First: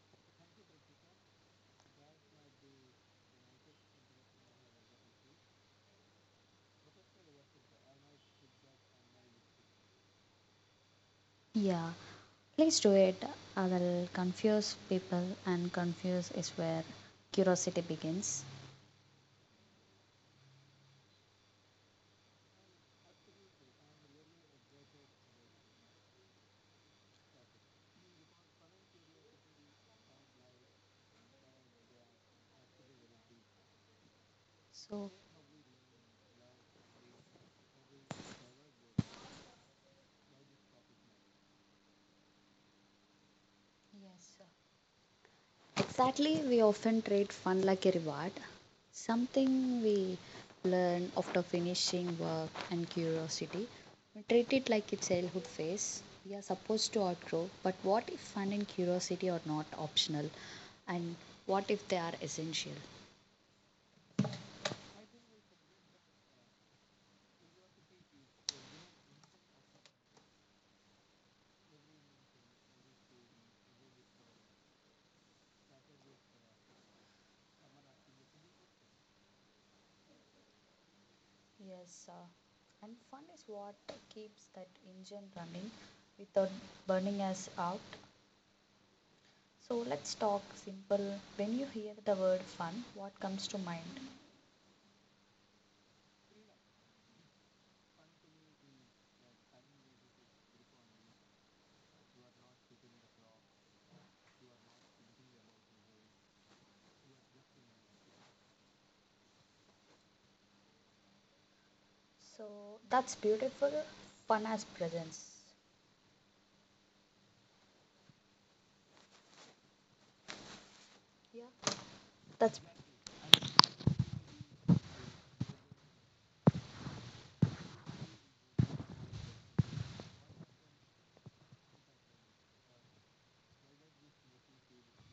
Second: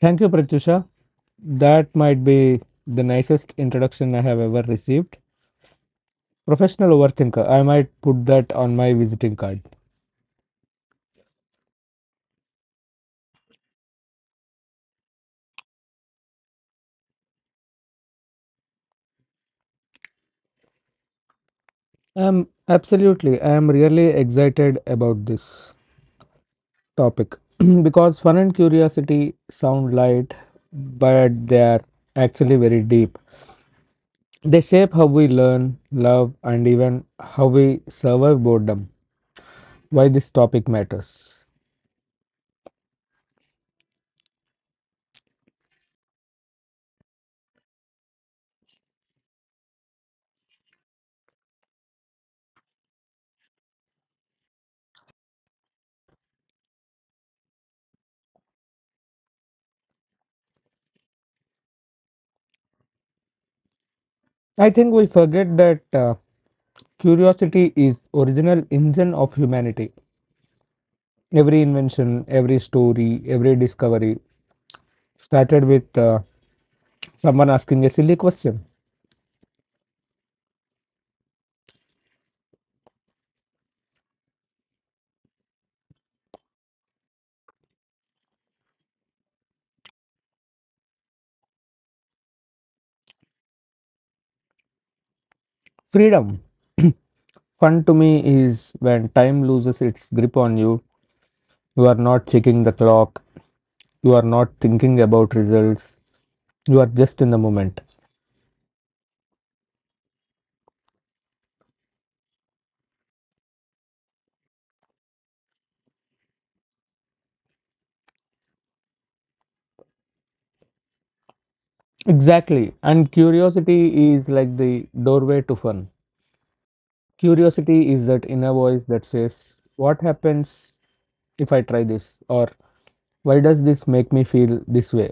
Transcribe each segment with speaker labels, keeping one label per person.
Speaker 1: Thank you, Pratyusha. That might be the nicest introduction I have ever received. Professional overthinker. I might put that on my visiting card. Absolutely. I am really excited about this topic because fun and curiosity sound light, but they are actually very deep. They shape how we learn, love, and even how we survive boredom. Why this topic matters. I think we forget that curiosity is original engine of humanity. Every invention, every story, every discovery started with someone asking a silly question. Freedom. Fun to me is when time loses its grip on you. You are not checking the clock. You are not thinking about results. You are just in the moment. Exactly. And curiosity is like the doorway to fun. Curiosity is that inner voice that says, what happens if I try this? Or why does this make me feel this way?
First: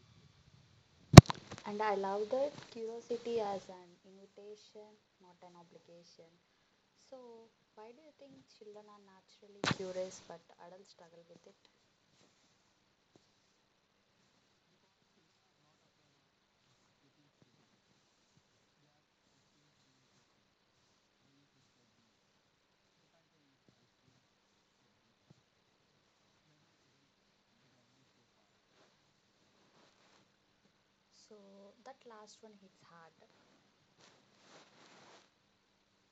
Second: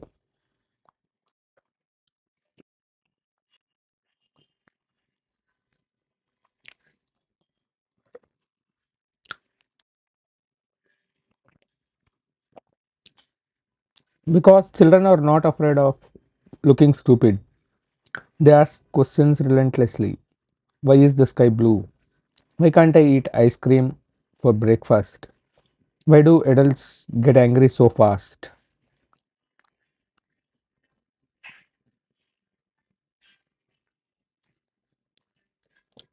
Speaker 1: Because children are not afraid of looking stupid. They ask questions relentlessly. Why is the sky blue? Why can't I eat ice cream for breakfast? Why do adults get angry so fast?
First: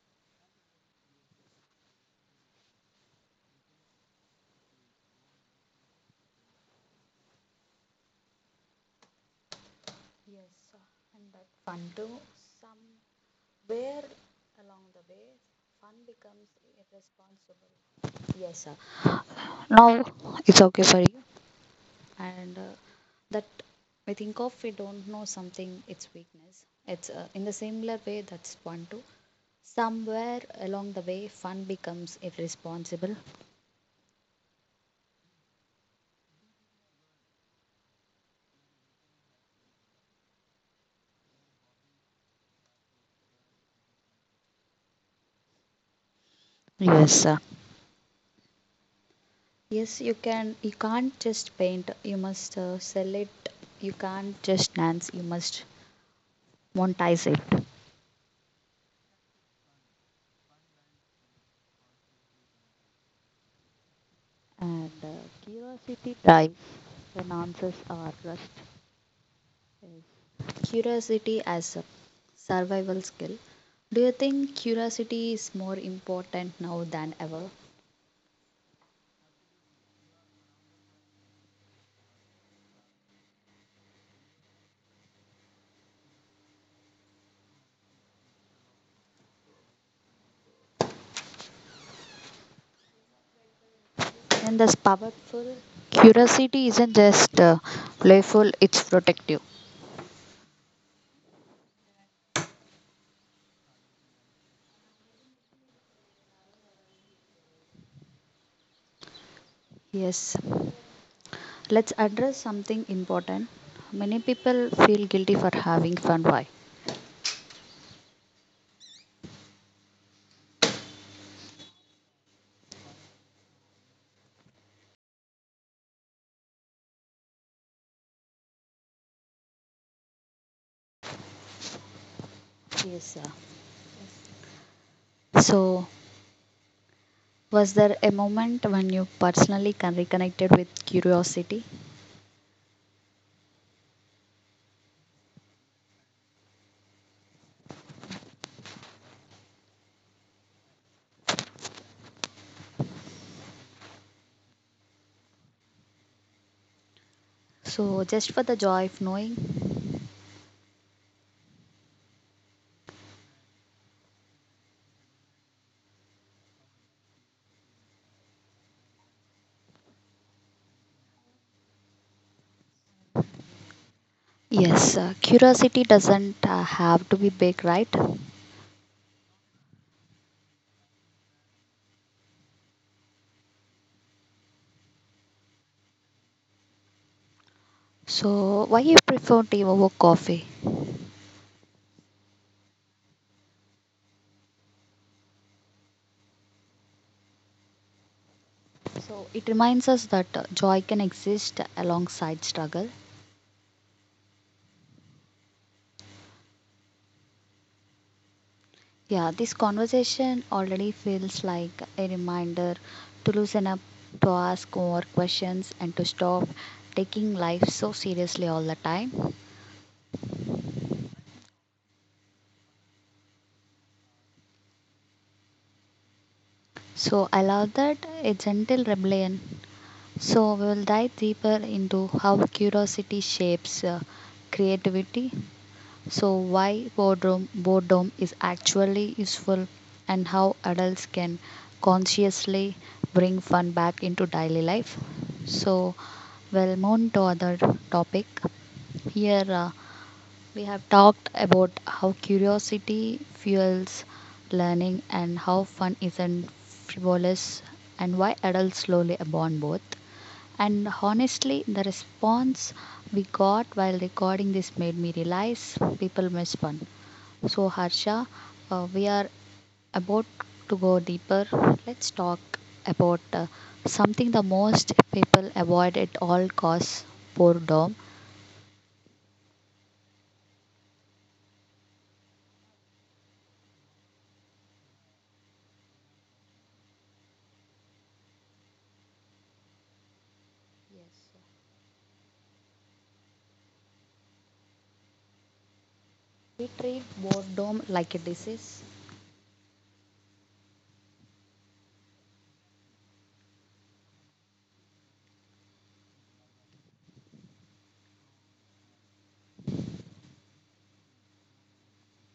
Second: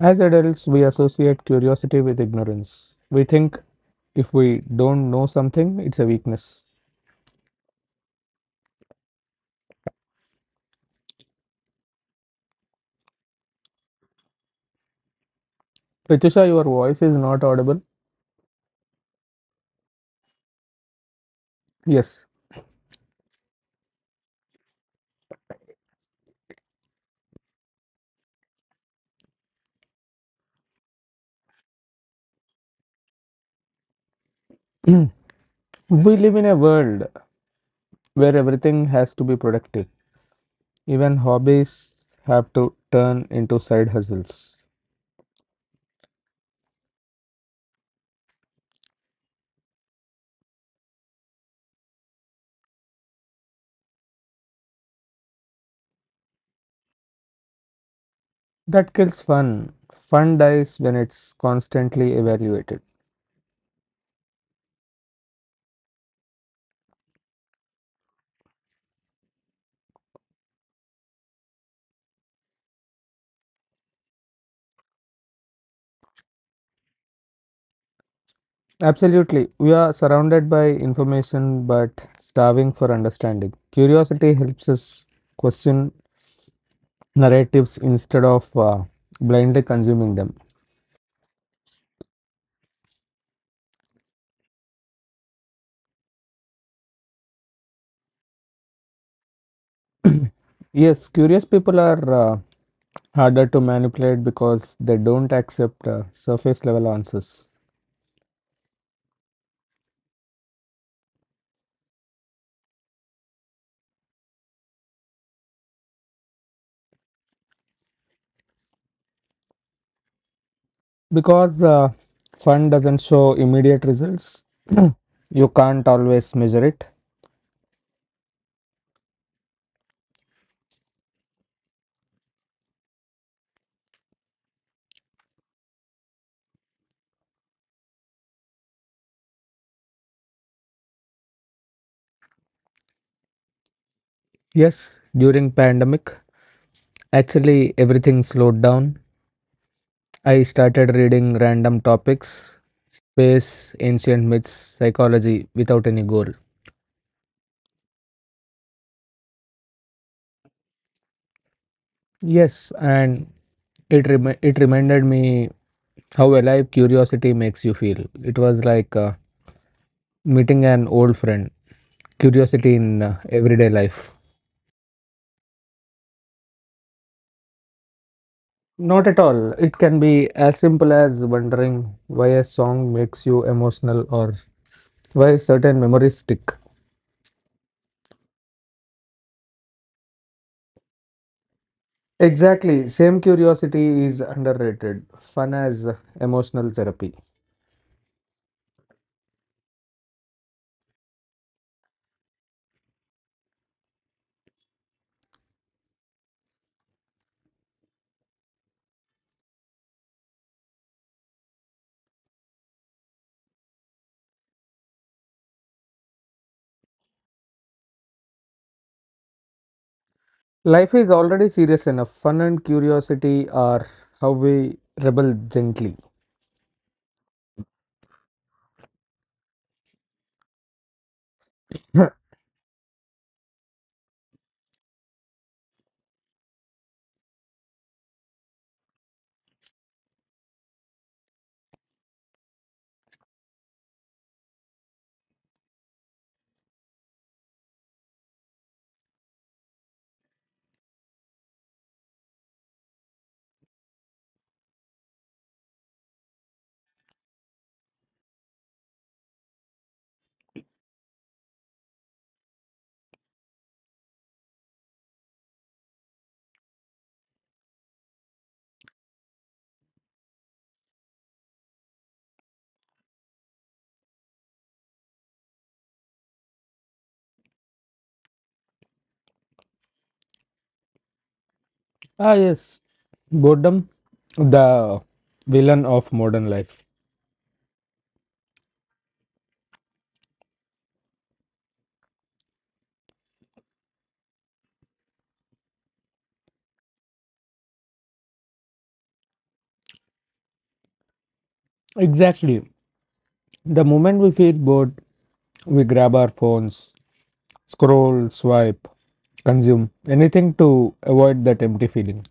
Speaker 1: As adults, we associate curiosity with ignorance. We think if we don't know something, it's a weakness. Ritusha, your voice is not audible. Yes. We live in a world where everything has to be productive. Even hobbies have to turn into side hustles.
Speaker 2: Yes,
Speaker 1: That kills fun. Fun dies when it's constantly evaluated.
Speaker 2: right.
Speaker 1: Absolutely. We are surrounded by information but starving for understanding. Curiosity helps us question narratives instead of blindly consuming them.
Speaker 2: Curiosity isn't just collective.
Speaker 1: Yes, curious people are harder to manipulate because they don't accept surface level answers. Because fund doesn't show immediate results. You can't always measure it. Yes, during pandemic actually everything slowed down. I started reading random topics, space, ancient myths, psychology, without any goal. Yes, and it reminded me how alive curiosity makes you feel. It was like meeting an old friend. Curiosity in everyday life. Not at all. It can be as simple as wondering why a song makes you emotional or why certain memories stick. Exactly. Same curiosity is underrated. Fun as emotional therapy. Life is already serious enough. Fun and curiosity are how we rebel gently. ah, yes. Boredom, the villain of modern life. Exactly. The moment we feel bored, we grab our phones, scroll, swipe, consume anything to avoid that empty feeling.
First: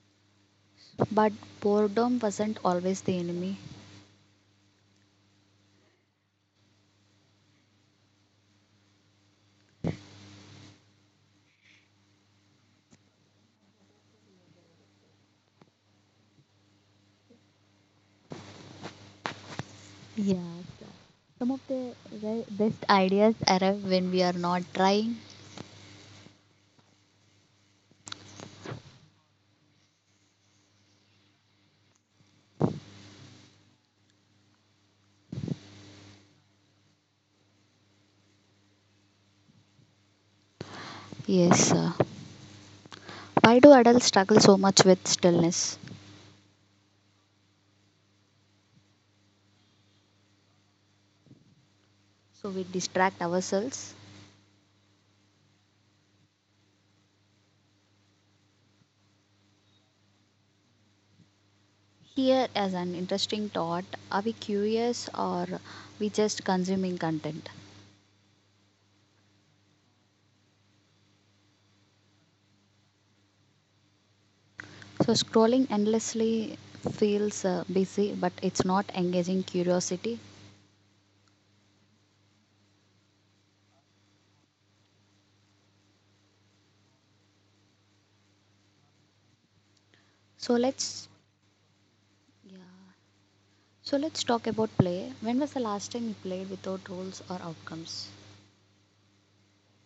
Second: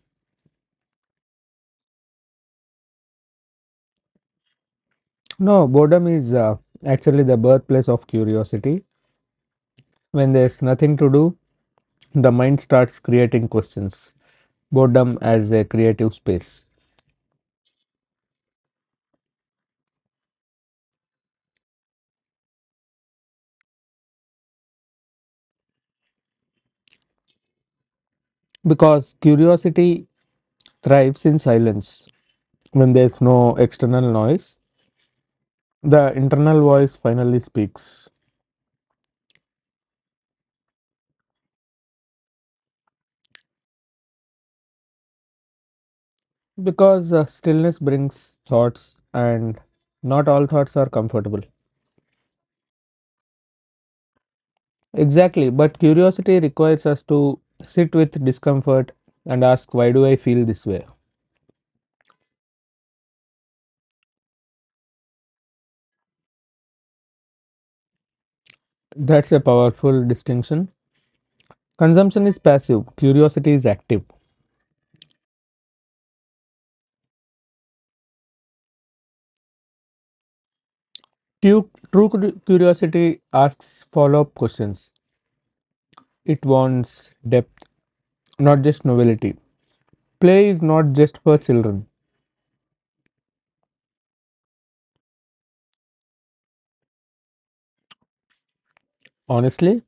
Speaker 1: No, boredom is actually the birthplace of curiosity. When there's nothing to do, the mind starts creating questions. Boredom as a creative space. Because curiosity thrives in silence. When there's no external noise, the internal voice finally speaks. Because stillness brings thoughts, and not all thoughts are comfortable. Exactly, but curiosity requires us to sit with discomfort and ask, why do I feel this way? That's a powerful distinction. Consumption is passive, curiosity is active. True curiosity asks follow up questions, it wants depth, not just novelty. Play is not just for children. Honestly,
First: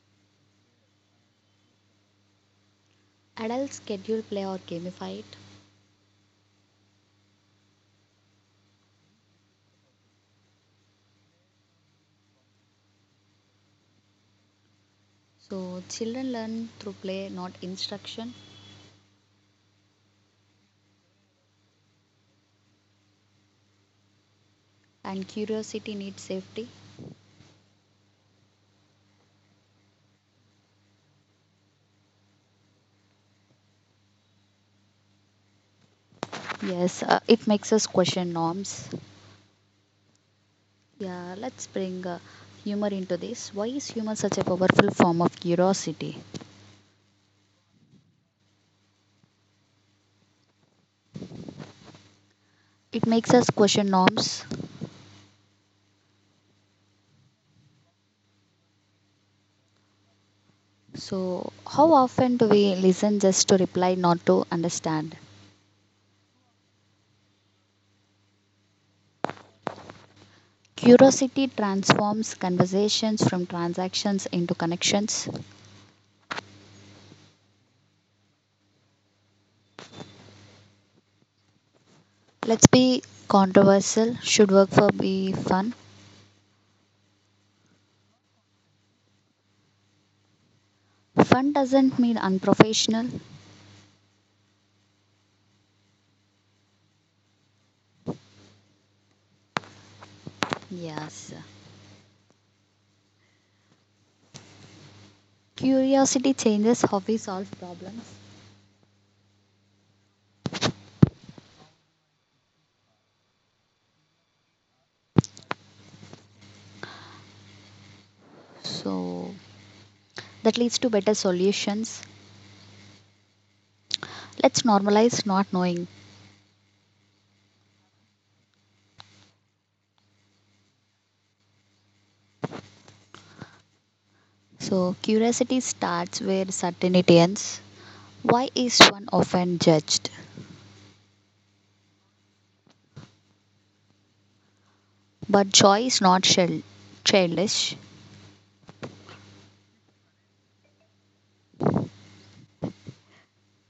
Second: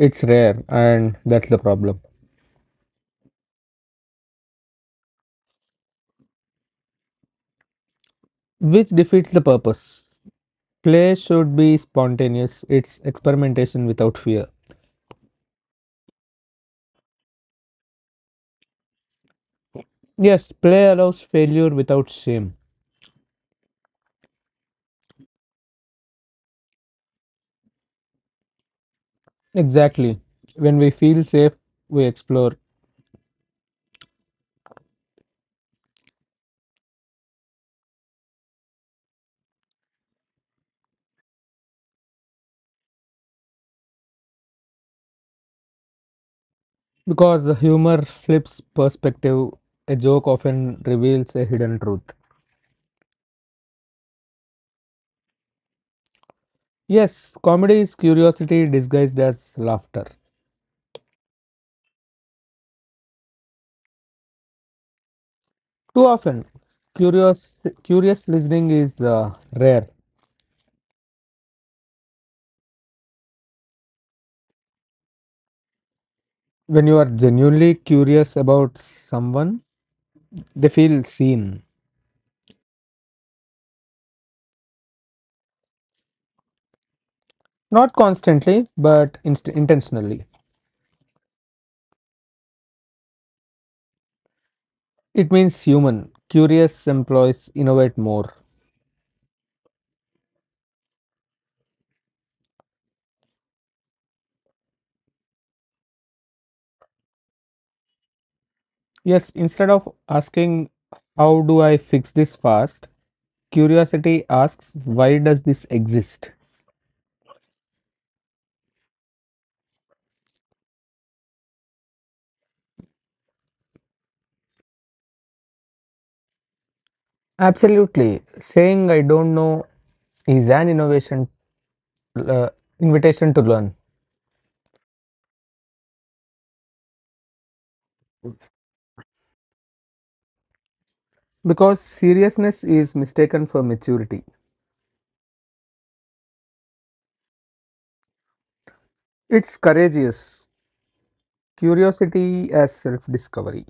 Speaker 1: it's rare, and that's the problem. Which defeats the purpose. Play should be spontaneous, it's experimentation without fear. Yes, play allows failure without shame. Exactly. When we feel safe, we explore. Because the humor flips perspective, a joke often reveals a hidden truth. Yes, comedy is curiosity disguised as laughter. Too often, curious listening is rare. When you are genuinely curious about someone, they feel seen. Not constantly, but intentionally. It means human. Curious employees innovate more. Yes, instead of asking, how do I fix this fast? Curiosity asks, why does this exist? Absolutely. Saying I don't know is an innovation, uh, invitation to learn, because seriousness is mistaken for maturity. It's courageous. Curiosity as self-discovery.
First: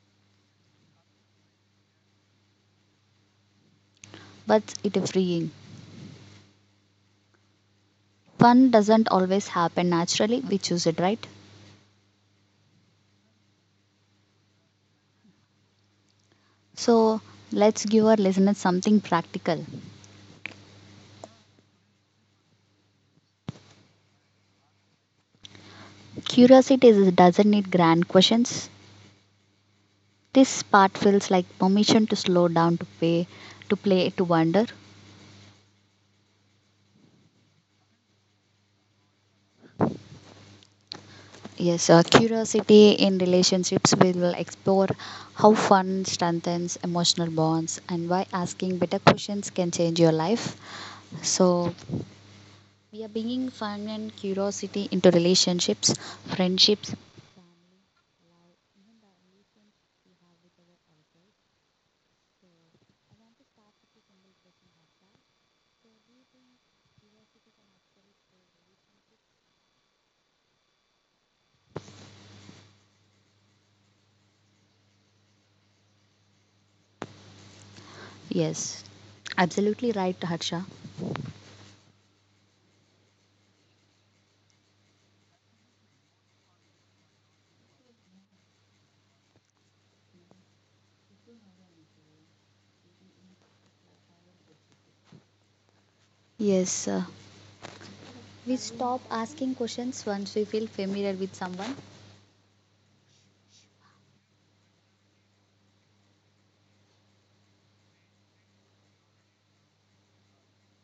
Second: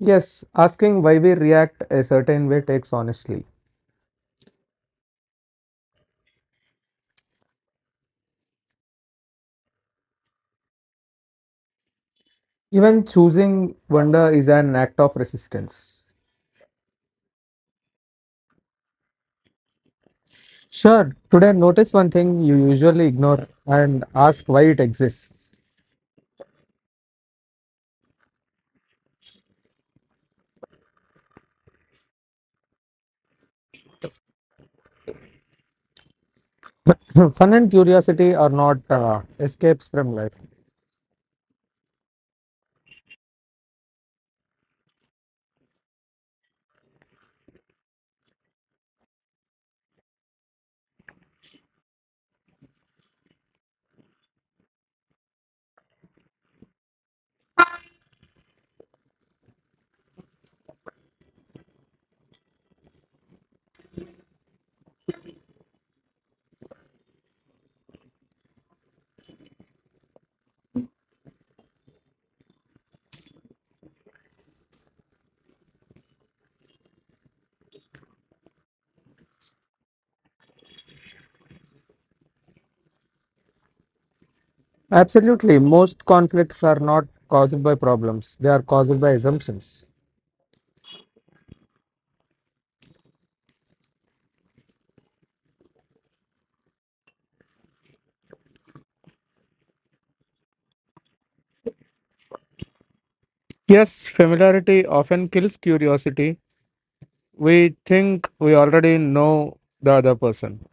Speaker 1: Yes, asking why we react a certain way takes honestly. Even choosing wonder is an act of resistance. Sure. Today, notice one thing you usually ignore and ask why it exists. Fun and curiosity are not escapes from life. Absolutely. Most conflicts are not caused by problems, they are caused by assumptions. Yes, familiarity often kills curiosity. We think we already know the other person.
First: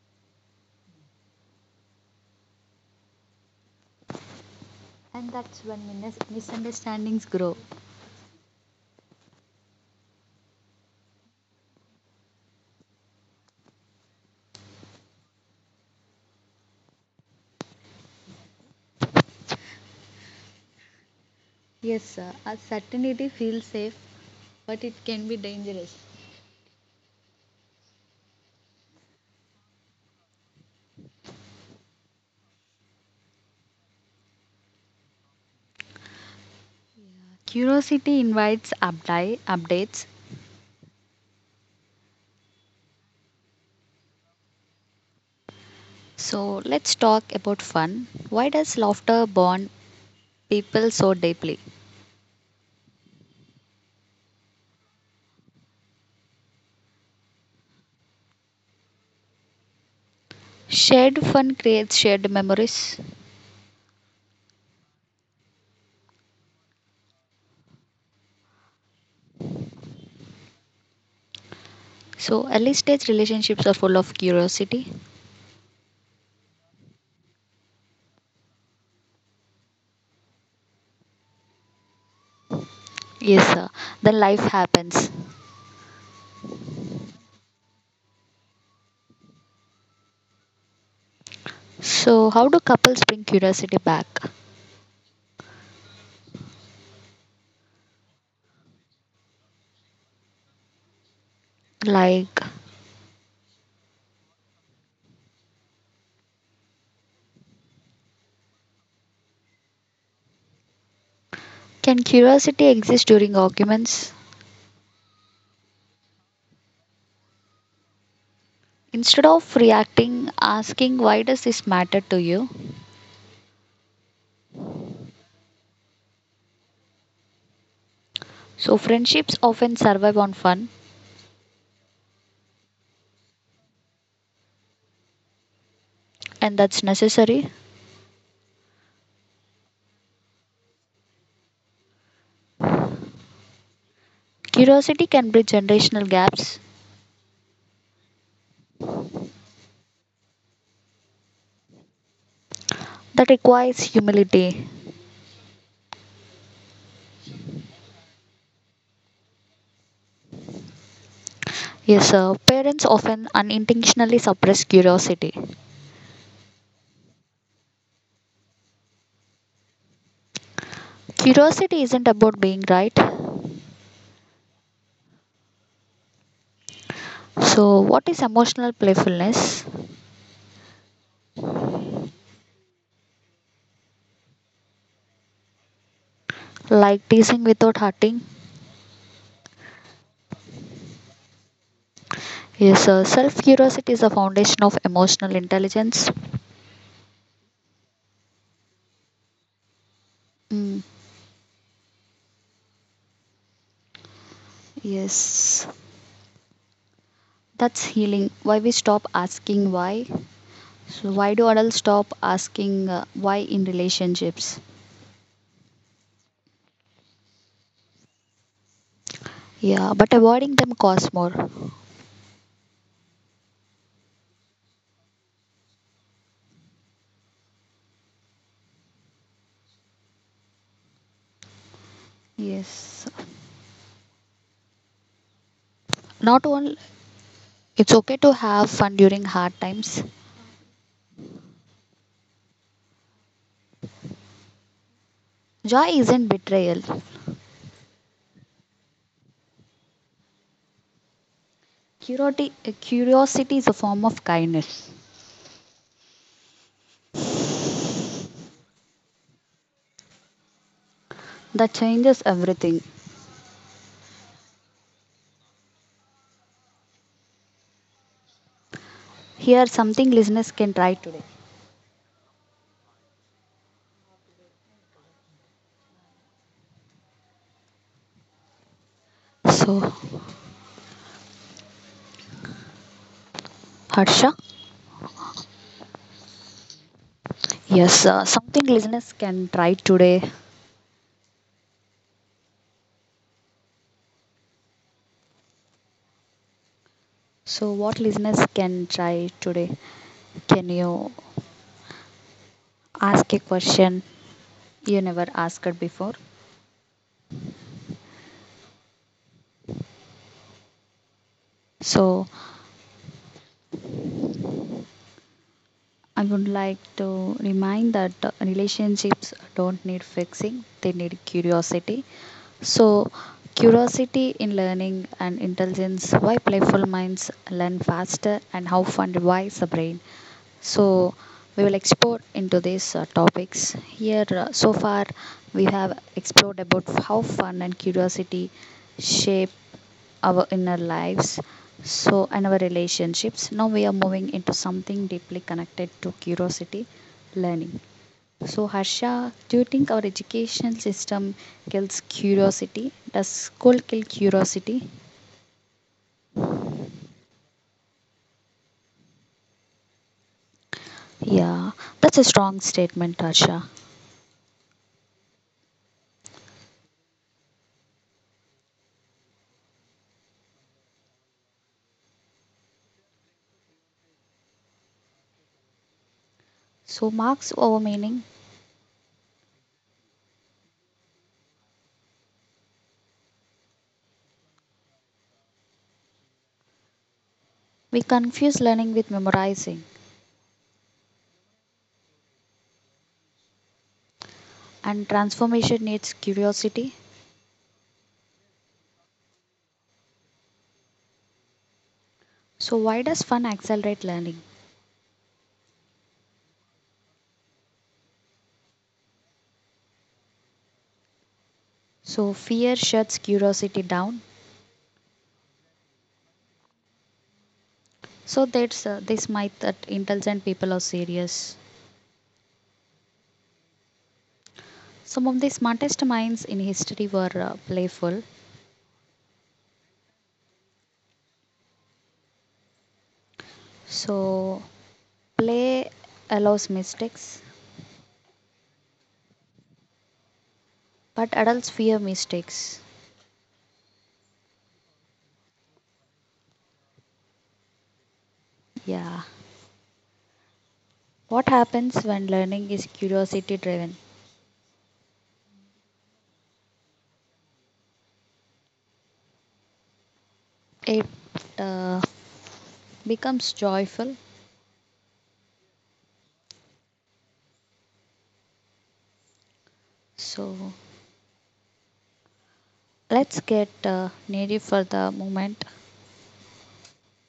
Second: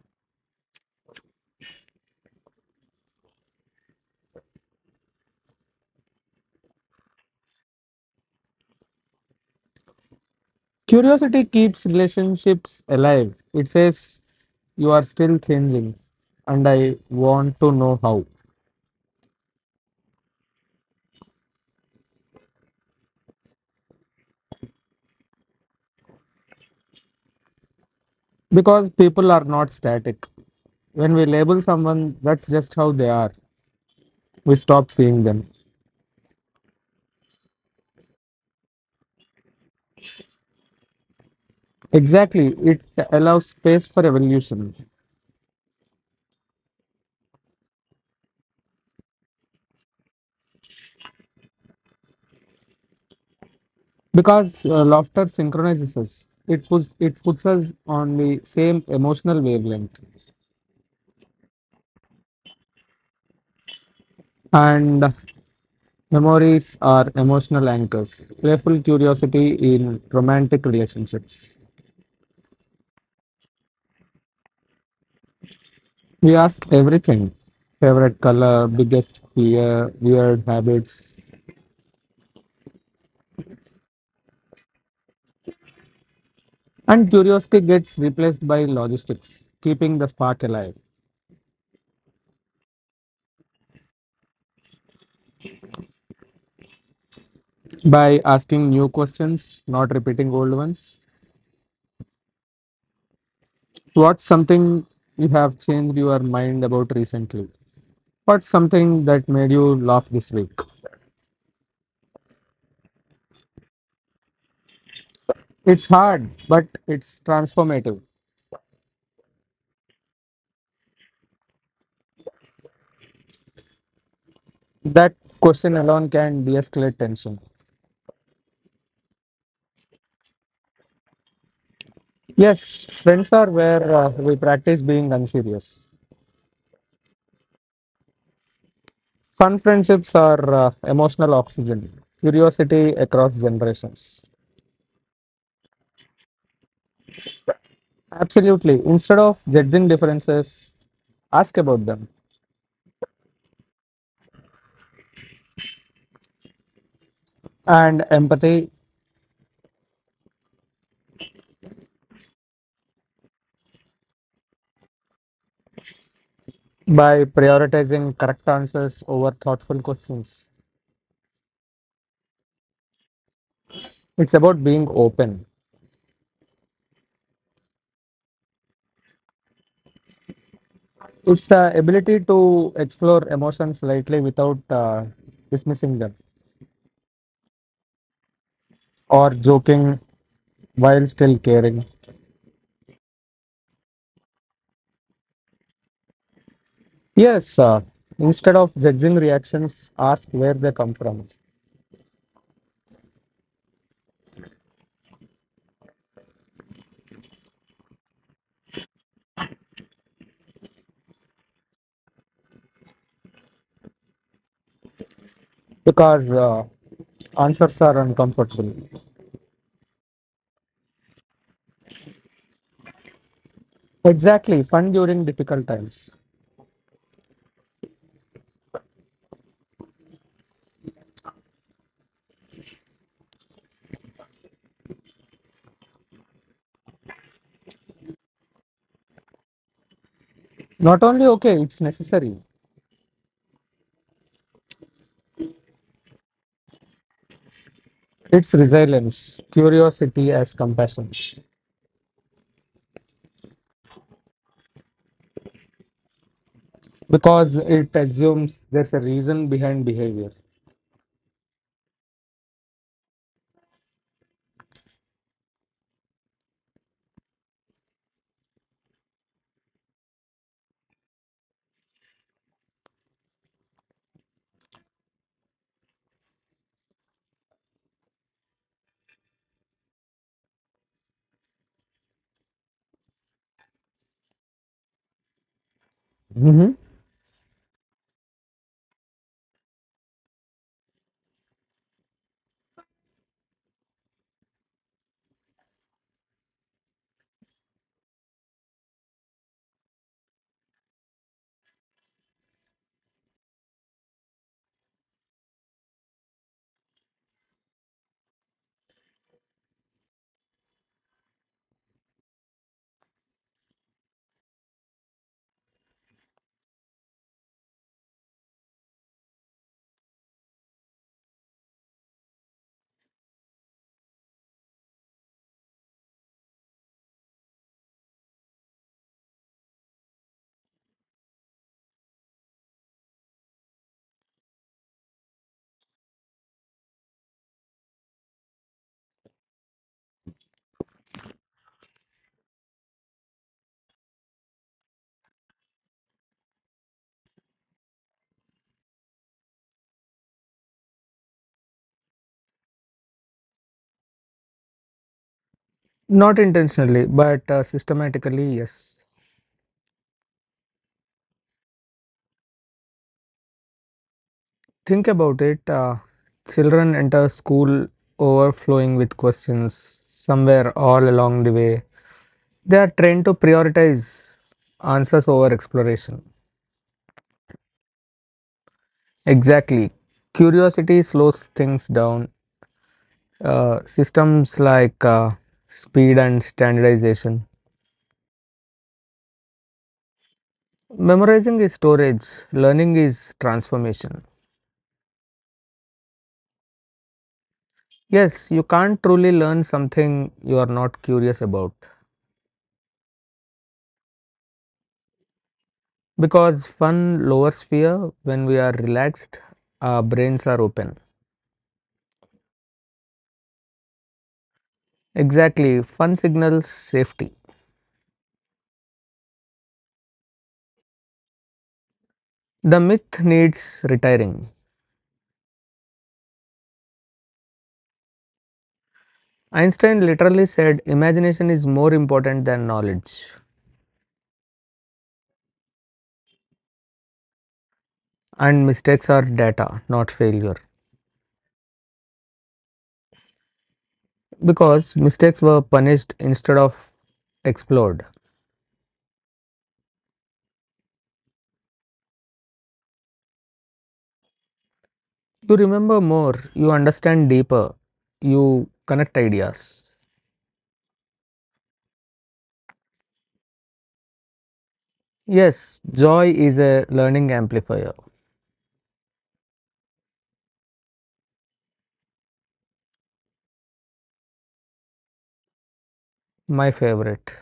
Speaker 1: Curiosity keeps relationships alive. It says, you are still changing, and I want to know how. Because people are not static. When we label someone, that's just how they are. We stop seeing them. Exactly. It allows space for evolution. Because laughter synchronizes us. It puts us on the same emotional wavelength. And memories are emotional anchors. Playful curiosity in romantic relationships. We ask everything. Favorite color, biggest fear, weird habits. And curiosity gets replaced by logistics, keeping the spark alive by asking new questions, not repeating old ones. What's something you have changed your mind about recently? What's something that made you laugh this week? It's hard, but it's transformative. That question alone can de escalate tension. Yes, friends are where we practice being unserious. Fun friendships are emotional oxygen. Curiosity across generations. Absolutely. Instead of judging differences, ask about them. And empathy by prioritizing correct answers over thoughtful questions. It's about being open. It's the ability to explore emotions lightly without dismissing them or joking while still caring. Yes, instead of judging reactions, ask where they come from, because answers are uncomfortable. Exactly, fun during difficult times. Not only okay, it's necessary. It's resilience. Curiosity as compassion, because it assumes there's a reason behind behavior. Mhm. Not intentionally, but systematically, yes. Think about it. Children enter school overflowing with questions somewhere all along the way. They are trained to prioritize answers over exploration. Exactly. Curiosity slows things down. Systems like speed and standardization. Memorizing is storage, learning is transformation. Yes, you can't truly learn something you are not curious about, because fun lowers fear. When we are relaxed, our brains are open. Exactly, fun signals safety. The myth needs retiring. Einstein literally said imagination is more important than knowledge, and mistakes are data, not failure. Because mistakes were punished instead of explored. You remember more, you understand deeper, you connect ideas. Yes, joy is a learning amplifier. My favorite.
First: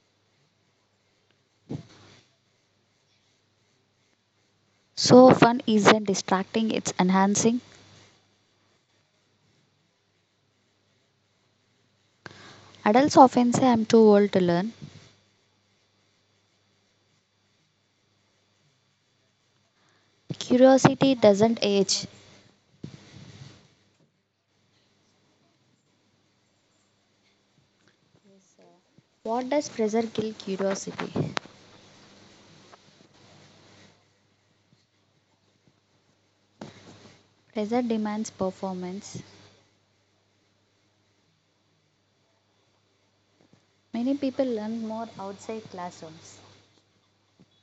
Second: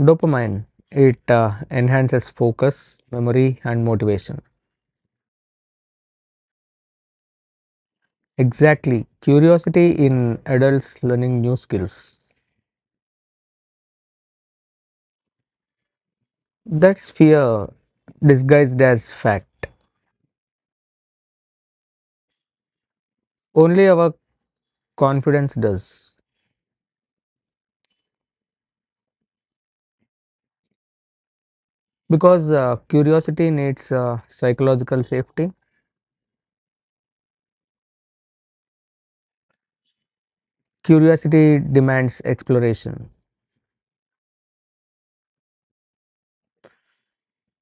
Speaker 1: Dopamine. It enhances focus, memory, and motivation. Exactly. Curiosity in adults learning new skills. That's fear disguised as fact. Only our confidence does. Because curiosity needs psychological safety. Curiosity demands exploration.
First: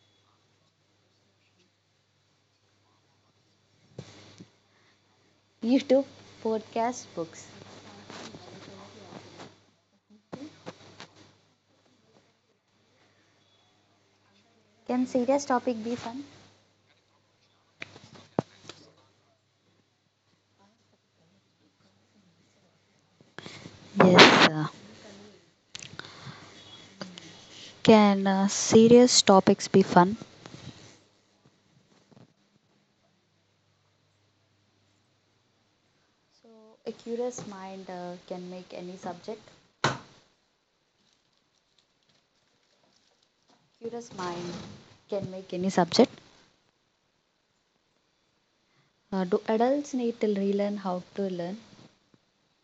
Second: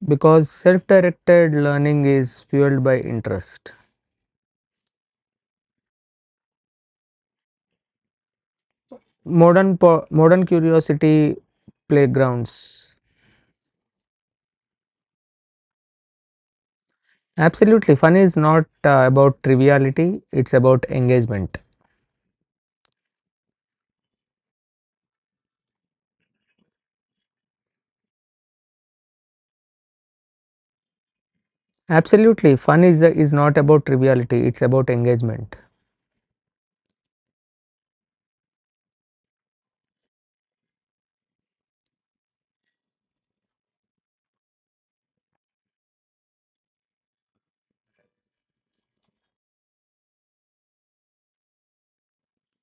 Speaker 1: Because self directed learning is fueled by interest. Modern curiosity playgrounds. Absolutely. Fun is not about triviality, it's about engagement. Absolutely. Fun is not about triviality, it's about engagement.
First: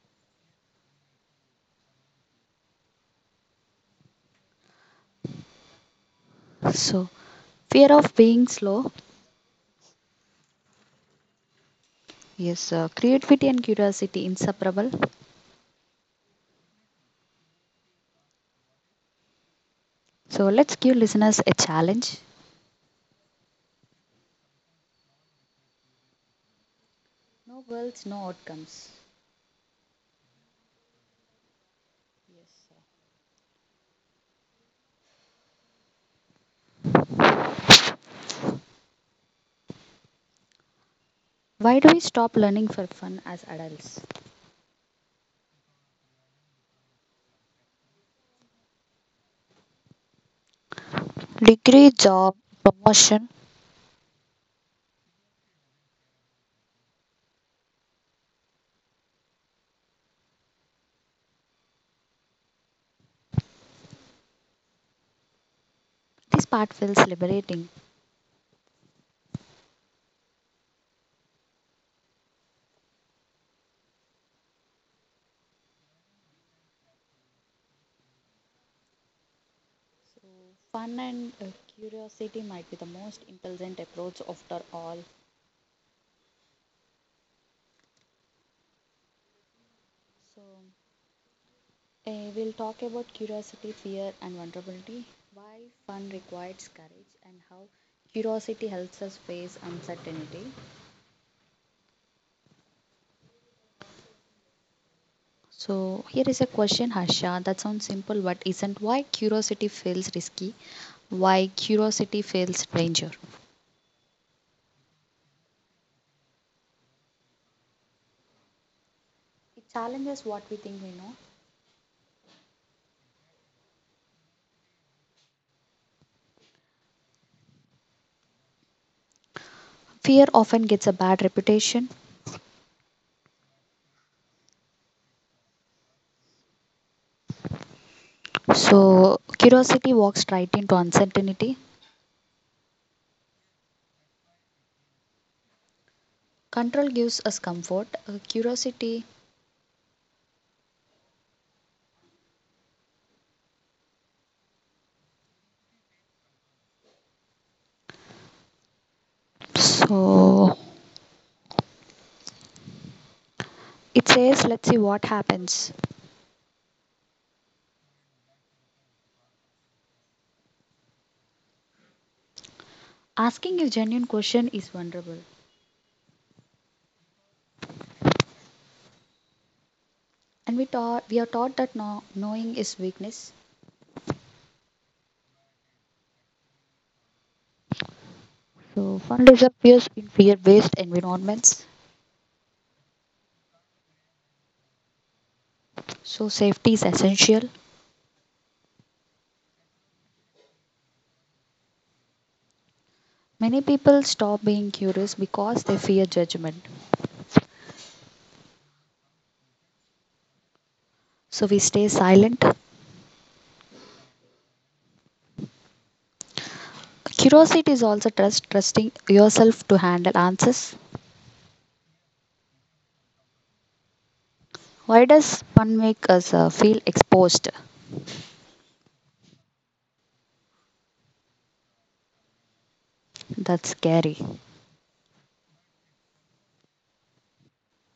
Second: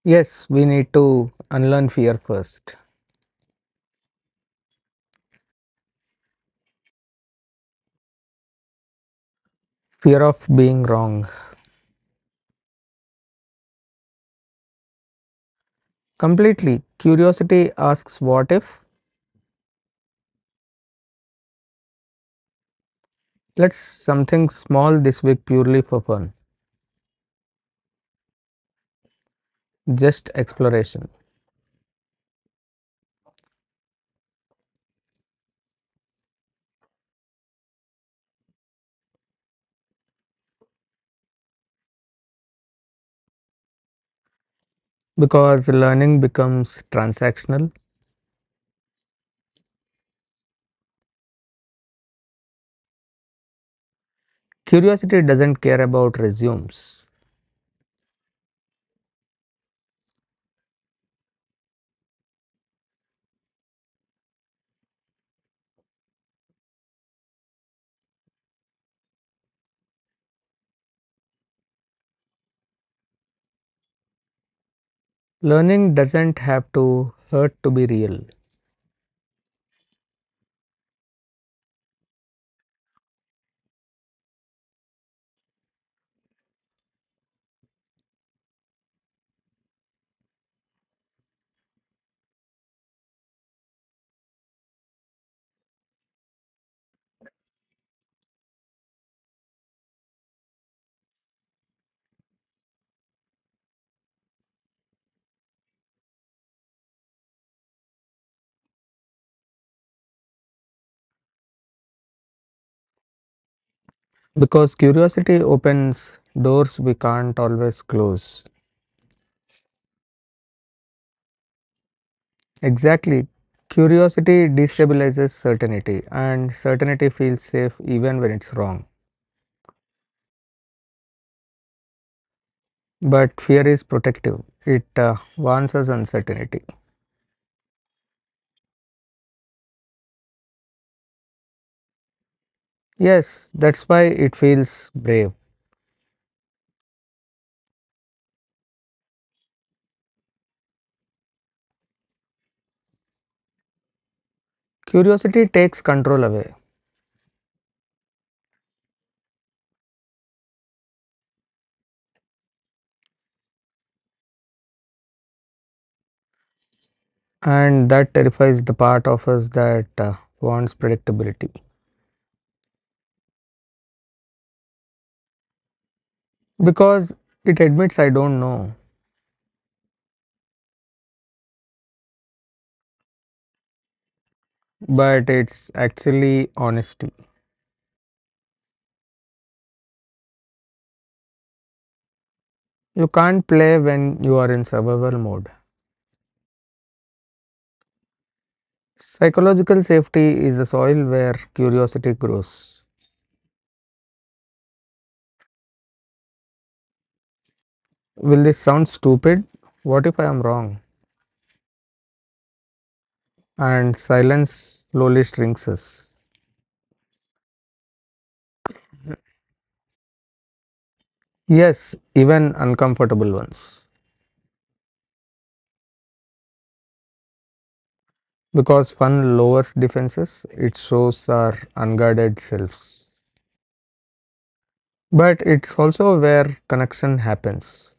Speaker 1: Yes, we need to unlearn fear first, fear of being wrong. Completely. Curiosity asks what if. Let's something small this week purely for fun, just exploration. Because learning becomes transactional.
Speaker 2: Degree, job, promotion.
Speaker 1: Curiosity doesn't care about resumes. Learning doesn't have to hurt to be real. Because curiosity opens doors we can't always close. Exactly. Curiosity destabilizes certainty, and certainty feels safe even when it's wrong. But fear is protective, it warns us uncertainty. Yes, that's why it feels brave. Curiosity takes control away, and that terrifies the part of us that wants predictability. Because it admits I don't know, but it's actually honesty.
Speaker 2: So fun disappears in fear-based environments.
Speaker 1: You can't play when you are in survival mode. Psychological safety is the soil where curiosity grows. Will this sound stupid? What if I am wrong? And silence slowly shrinks us. Yes, even uncomfortable ones. Because fun lowers defenses, it shows our unguarded selves. But it's also where connection happens.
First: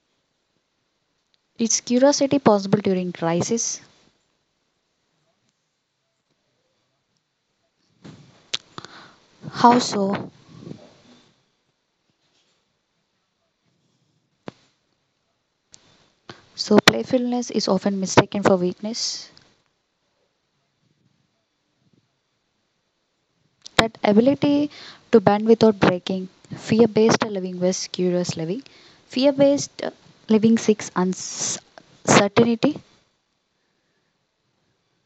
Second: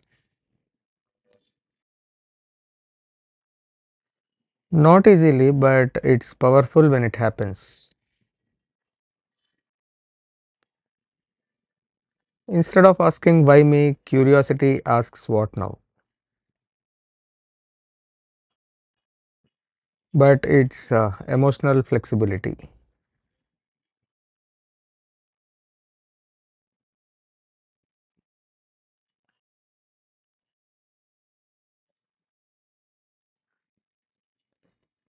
Speaker 1: Not easily, but it's powerful when it happens. Instead of asking why me, curiosity asks what now. But it's emotional flexibility.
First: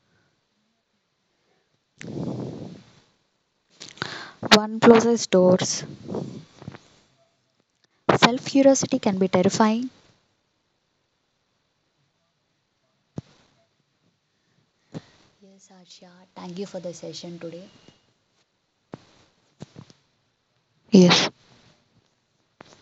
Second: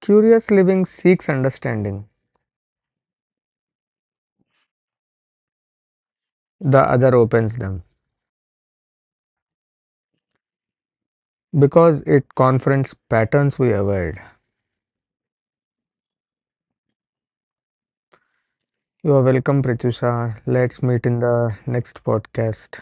Speaker 1: Curious living seeks understanding, the other opens them, because it confronts patterns we avoid. You are welcome, Pratyusha. Let's meet in
Speaker 2: Yes.
Speaker 1: the next podcast.